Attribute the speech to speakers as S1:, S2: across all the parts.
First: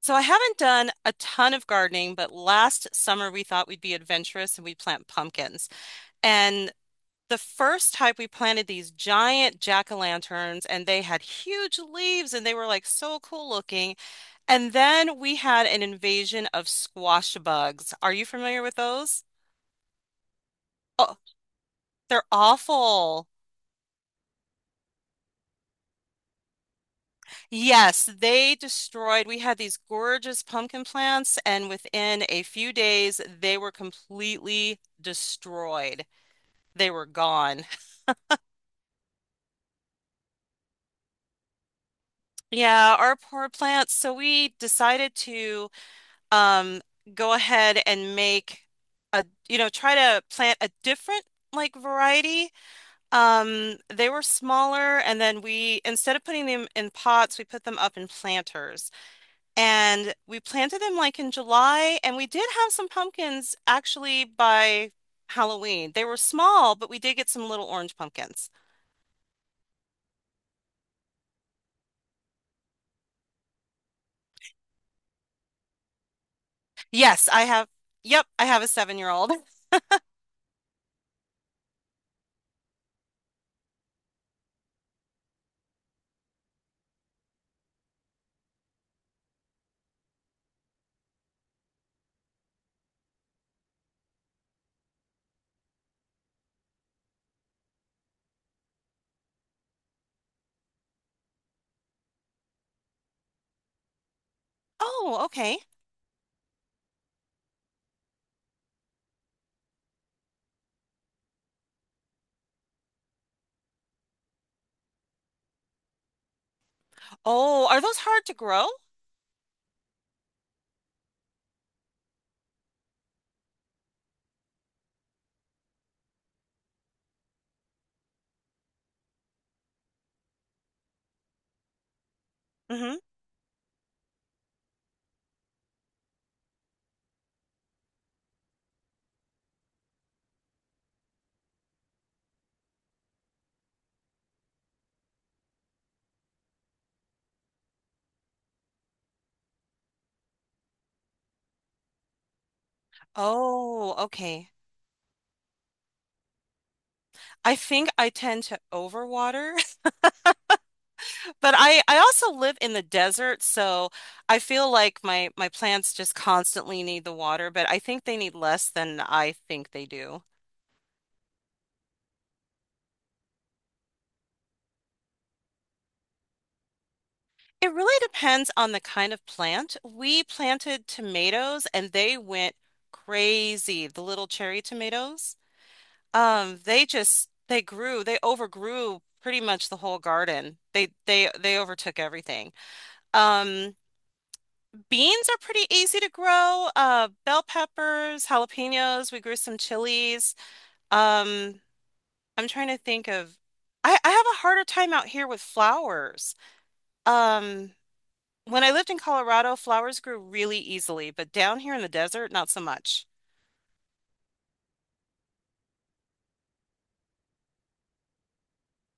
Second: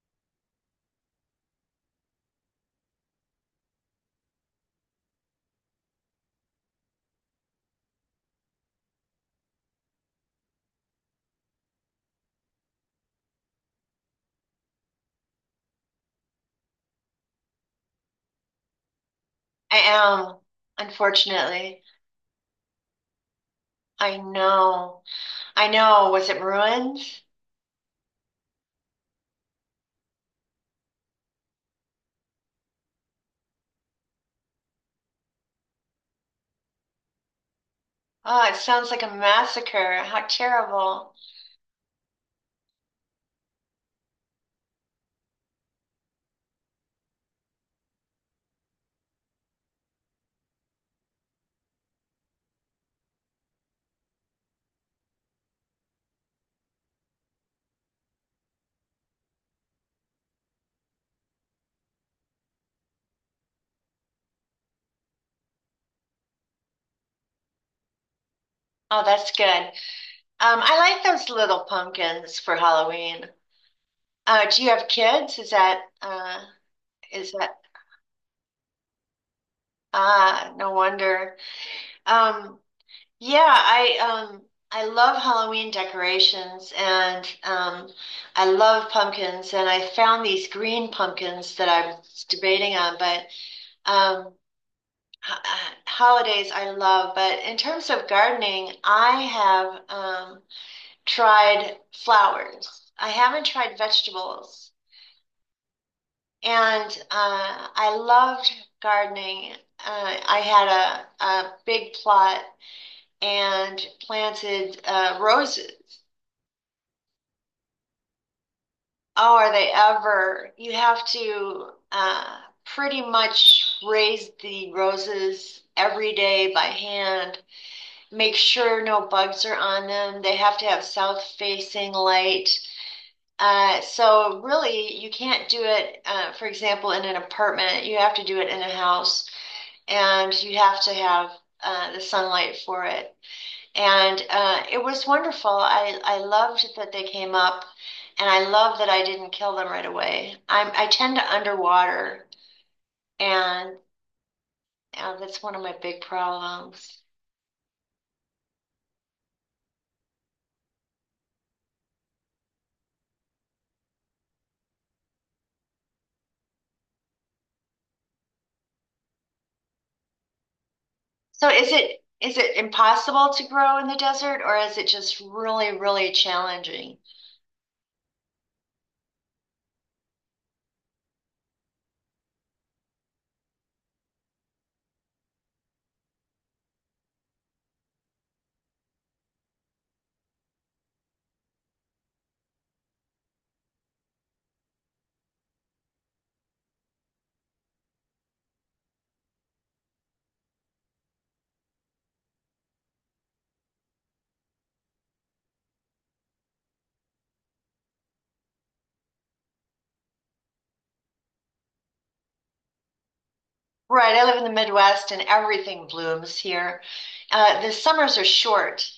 S1: So I haven't done a ton of gardening, but last summer we thought we'd be adventurous and we'd plant pumpkins. And the first type, we planted these giant jack-o'-lanterns and they had huge leaves and they were like so cool looking. And then we had an invasion of squash bugs. Are you familiar with those?
S2: I am,
S1: Oh,
S2: unfortunately.
S1: they're awful.
S2: I know. I know. Was it ruins?
S1: Yes, they destroyed. We had these gorgeous pumpkin plants, and within a few days, they were completely destroyed. They were gone.
S2: Oh, it sounds like a massacre. How terrible.
S1: Yeah, our poor plants. So we decided to um, go ahead and make a, try to plant a different like variety. They were smaller, and then we, instead of putting them in pots, we put them up in planters. And we planted them like in July, and we did have some pumpkins actually by Halloween. They were small, but we did get some little orange pumpkins.
S2: Oh, that's good. I like those little pumpkins for Halloween. Do you have kids?
S1: Yes,
S2: Is
S1: I
S2: that
S1: have. Yep, I have a seven-year-old.
S2: Ah, no wonder. Um, yeah, I love Halloween decorations and I love pumpkins, and I found these green pumpkins that I was debating on, but um holidays I love. But in terms of gardening, I have tried flowers. I haven't tried vegetables,
S1: Oh, okay.
S2: and I loved gardening. I had a big plot and planted roses.
S1: Oh, are those hard to grow?
S2: Oh, are they ever? You have to pretty much raise the roses every day by hand, make sure no bugs are on them. They have to have south facing light.
S1: Hmm.
S2: So really, you can't do it, for example, in an apartment. You have to do it in a house, and you have to have the sunlight for it. And it was wonderful. I loved that they came up, and I love that I didn't kill them right away. I tend to underwater, and
S1: Oh, okay.
S2: that's one of my big problems.
S1: I think I tend to overwater, but I also live in the desert, so I feel like my plants just constantly need the water, but I think they need less than I think they do.
S2: So is it impossible to grow in the desert, or is it just really, really challenging?
S1: It really depends on the kind of plant. We planted tomatoes and they went crazy, the little cherry tomatoes. They just they overgrew pretty much the whole garden. They overtook everything. Um, Beans are pretty easy to grow. Bell peppers, jalapenos, we grew some chilies. Um, I'm trying to think of I have a harder time out here with flowers. Um, when I lived in Colorado, flowers grew really easily, but down here in the desert, not so much.
S2: Right, I live in the Midwest and everything blooms here. The summers are short,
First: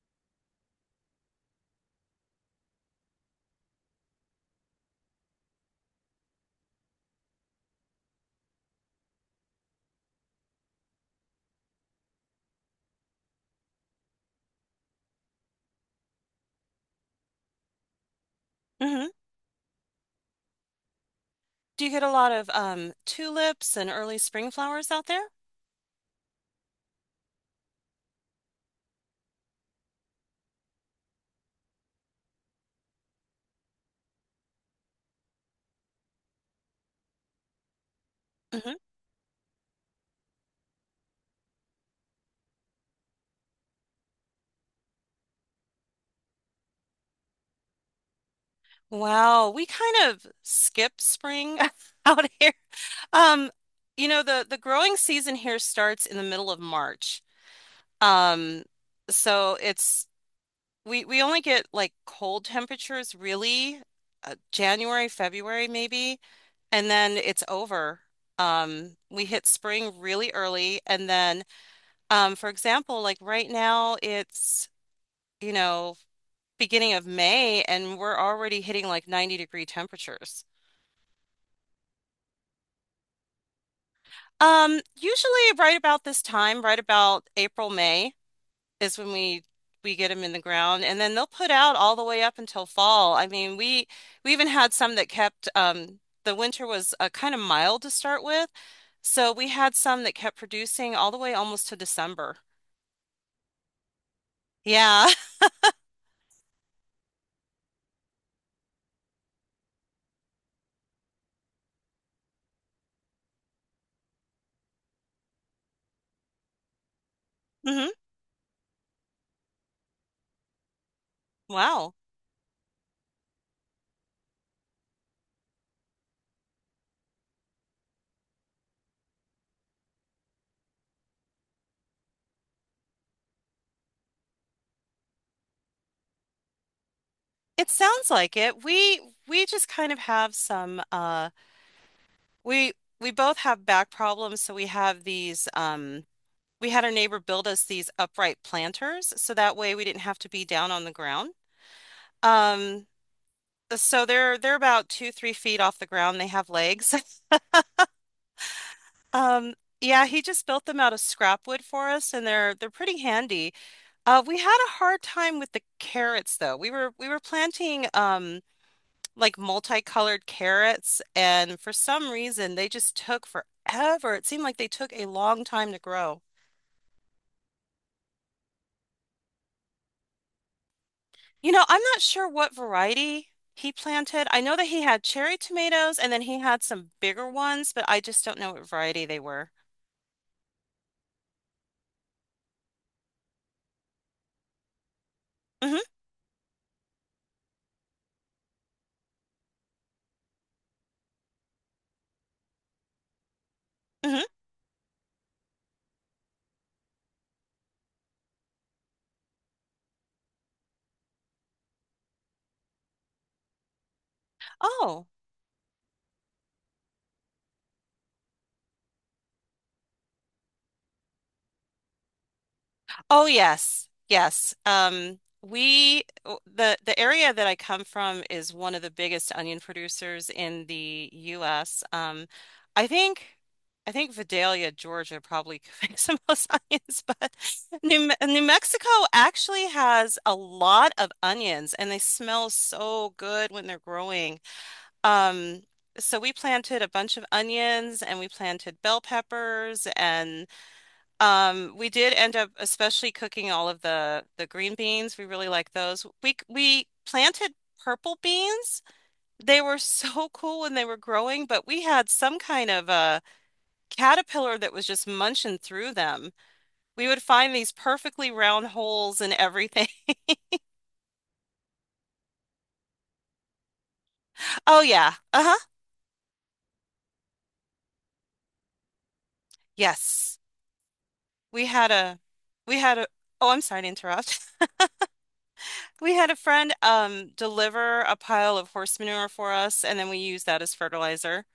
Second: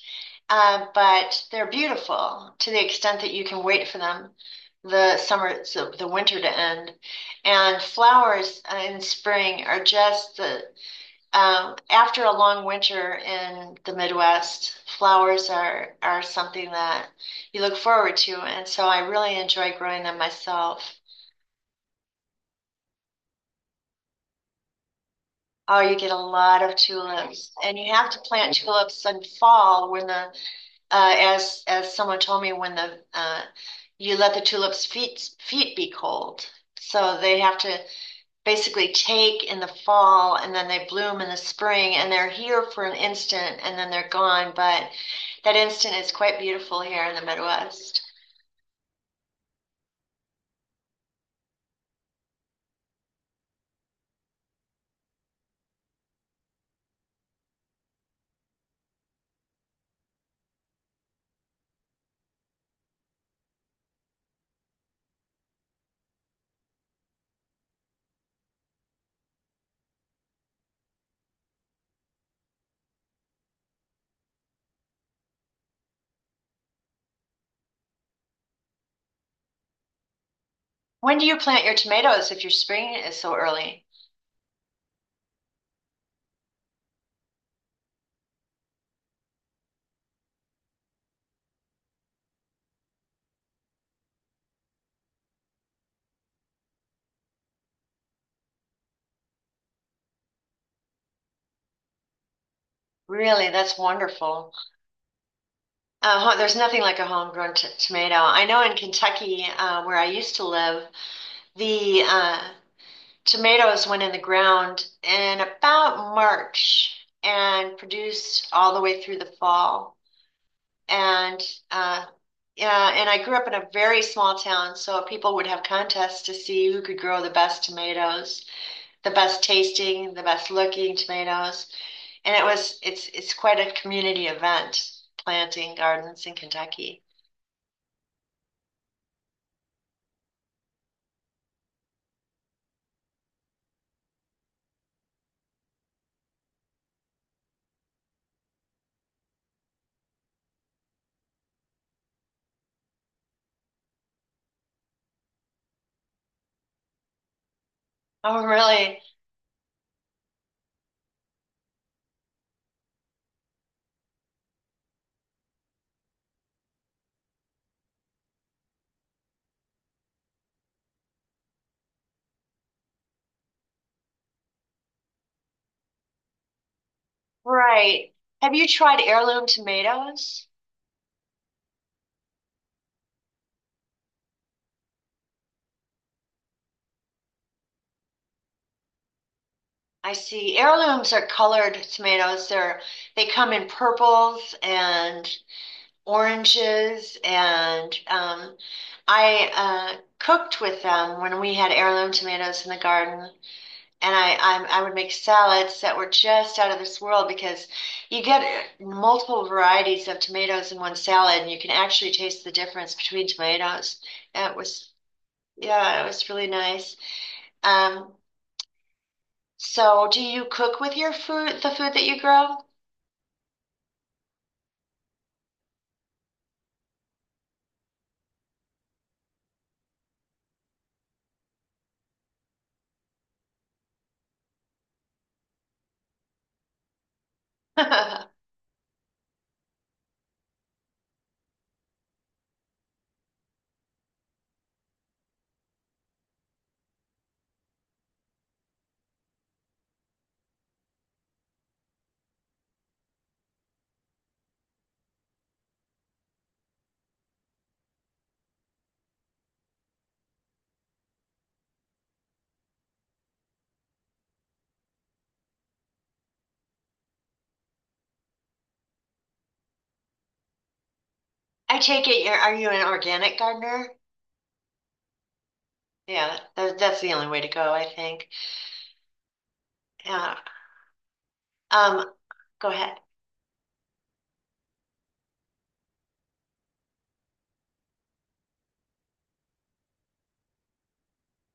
S2: but they're beautiful, to the extent that you can wait for them, the summer, so the winter to end. And flowers in spring are just the after a long winter in the Midwest, flowers are something that you look forward to, and so I
S1: Mm-hmm.
S2: really enjoy growing them myself.
S1: Do you get a lot of tulips and early spring flowers out there?
S2: Oh, you get a lot of tulips, and you have to plant tulips in fall when the as someone told me when the you let the tulips' feet be cold, so they have to
S1: Hmm.
S2: basically take in the fall, and then they bloom in the spring and they're here for an instant and then they're gone. But that instant is quite beautiful here in the Midwest.
S1: Wow, we kind of skip spring out here. Um, the growing season here starts in the middle of March. Um, so it's we only get like cold temperatures really January, February maybe, and then it's over. We hit spring really early, and then for example, like right now it's, you know, beginning of May and we're already hitting like 90-degree temperatures.
S2: When do you plant your tomatoes if your spring is so early?
S1: Usually right about this time, right about April, May, is when we get them in the ground and then they'll put out all the way up until fall. I mean, we even had some that kept the winter was kind of mild to start with, so we had some that kept producing all the way almost to December.
S2: Really, that's wonderful.
S1: Yeah.
S2: There's nothing like a homegrown tomato. I know in Kentucky, where I used to live, the tomatoes went in the ground in about March and
S1: Hmm.
S2: produced all the way through the fall. And
S1: Wow.
S2: uh, yeah, and I grew up in a very small town, so people would have contests to see who could grow the best tomatoes, the best tasting, the best looking tomatoes. And it was it's quite a community event, planting gardens in Kentucky.
S1: It sounds like it. We just kind of have some we we both have back problems, so we have these we had our neighbor build us these upright planters so that way we didn't have to be down on the ground. Um So they're about two, 3 feet off the ground. They have legs.
S2: Oh, really?
S1: Um, yeah, he just built them out of scrap wood for us, and they're pretty handy. We had a hard time with the carrots though. We were planting like multicolored carrots, and for some reason they just took forever. It seemed like they took a long time to grow.
S2: Right. Have you tried heirloom tomatoes?
S1: You know, I'm not sure what variety he planted. I know that he had cherry tomatoes, and then he had some bigger ones, but I just don't know what variety they were.
S2: I see. Heirlooms are colored tomatoes. They come in purples and
S1: Hmm.
S2: oranges, and I cooked with them when we had heirloom tomatoes in the garden. And
S1: Hmm.
S2: I would make salads that were just out of this world, because you get multiple varieties of tomatoes in one salad, and you can actually taste the difference between tomatoes. And it was
S1: Oh,
S2: yeah, it was really nice. Um, so do you cook with your food, the food that you grow?
S1: oh yes, yes. The area that I come from is one of the biggest onion producers in the U.S. I think I think Vidalia, Georgia, probably makes the most onions, but
S2: I
S1: New Mexico actually has a lot of onions, and they smell so good when they're growing. Um, so we planted a bunch of onions, and we planted bell peppers. We did end up especially cooking all of the green beans. We really like those. We planted purple beans. They were so cool when they were growing, but we had some kind of a caterpillar that was just munching through them. We would find these perfectly round holes in everything.
S2: take it you're, are you an organic gardener?
S1: Oh yeah. Uh-huh.
S2: Yeah, that, that's the only way to go, I think. Yeah.
S1: Yes. We had
S2: Um,
S1: a
S2: go
S1: we had
S2: ahead.
S1: a Oh, I'm sorry to interrupt. We had a friend deliver a pile of horse manure for us, and then we used that as fertilizer.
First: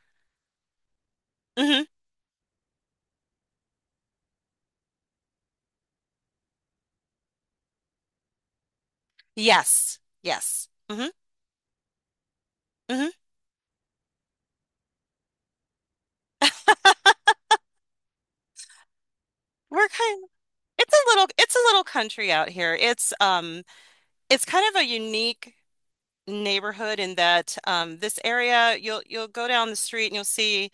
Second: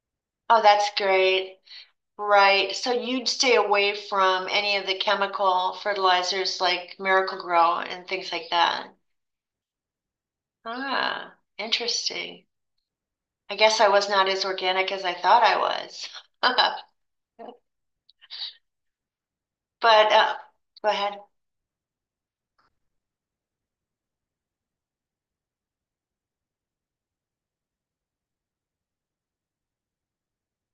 S2: Oh, that's great.
S1: Mhm.
S2: Right. So you'd stay away from any of the chemical fertilizers like Miracle-Gro and things like that.
S1: Yes. Yes. Hmm.
S2: Ah, interesting.
S1: Hmm.
S2: I guess I was not as organic as I thought I was.
S1: We're
S2: But
S1: kind
S2: go
S1: it's a
S2: ahead.
S1: little country out here. It's kind of a unique neighborhood in that this area you'll go down the street and you'll see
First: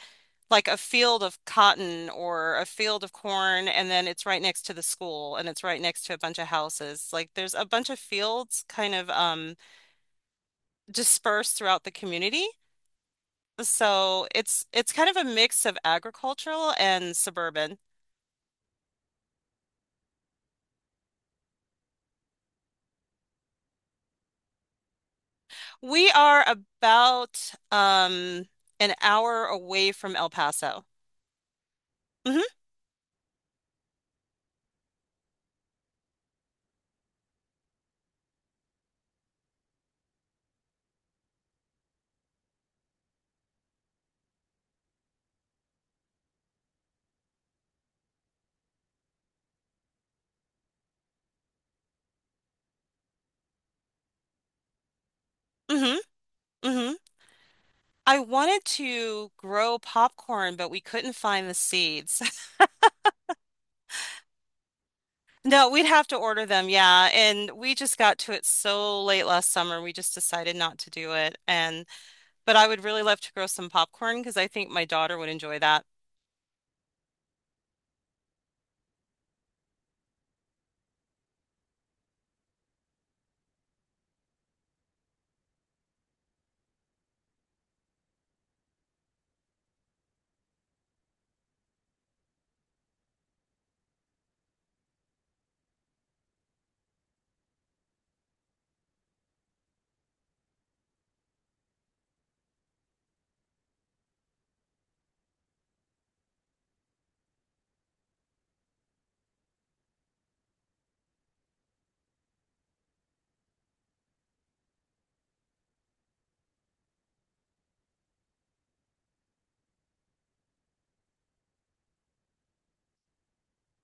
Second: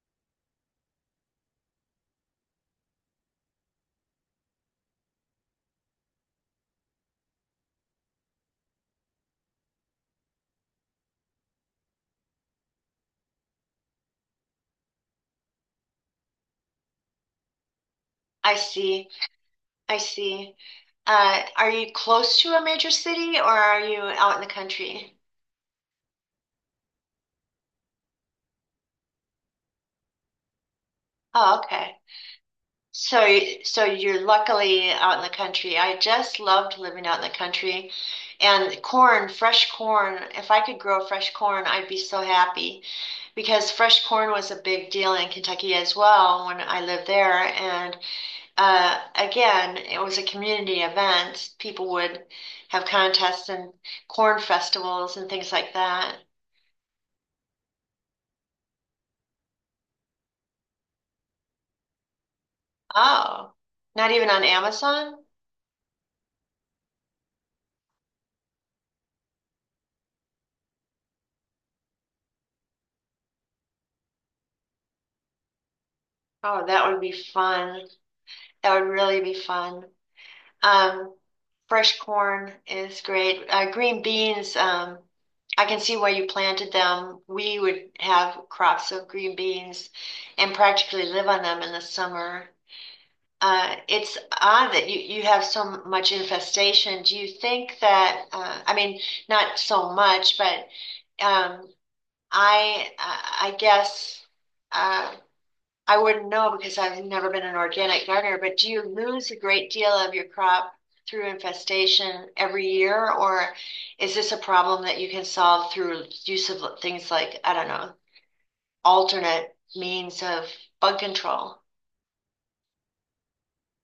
S1: like a field of cotton or a field of corn and then it's right next to the school and it's right next to a bunch of houses. Like there's a bunch of fields kind of dispersed throughout the community. So it's kind of a mix of agricultural and suburban.
S2: I see. I see. Are you close to a major city, or are you out in the country?
S1: We are about an hour away from El Paso.
S2: Oh, okay.
S1: Hmm.
S2: So, so you're luckily out in the country. I just loved living out in the country. And corn, fresh corn, if I could grow fresh corn, I'd be so happy, because fresh corn was a big deal in Kentucky as well when I lived there. And again, it was a community event. People would have contests and corn festivals and things like
S1: Hmm.
S2: that.
S1: Hmm. I wanted to grow popcorn, but we couldn't find the seeds.
S2: Oh, not even on Amazon?
S1: No, we'd have to order them, yeah. And we just got to it so late last summer, we just decided not to do it. And but I would really love to grow some popcorn because I think my daughter would enjoy that.
S2: Oh, that would be fun. That would really be fun. Um, fresh corn is great. Green beans, I can see why you planted them. We would have crops of green beans and practically live on them in the summer. It's odd that you have so much infestation. Do you think that, I mean, not so much, but um, I guess. uh, I wouldn't know, because I've never been an organic gardener, but do you lose a great deal of your crop through infestation every year, or is this a problem that you can solve through use of things like, I don't know, alternate means of bug control?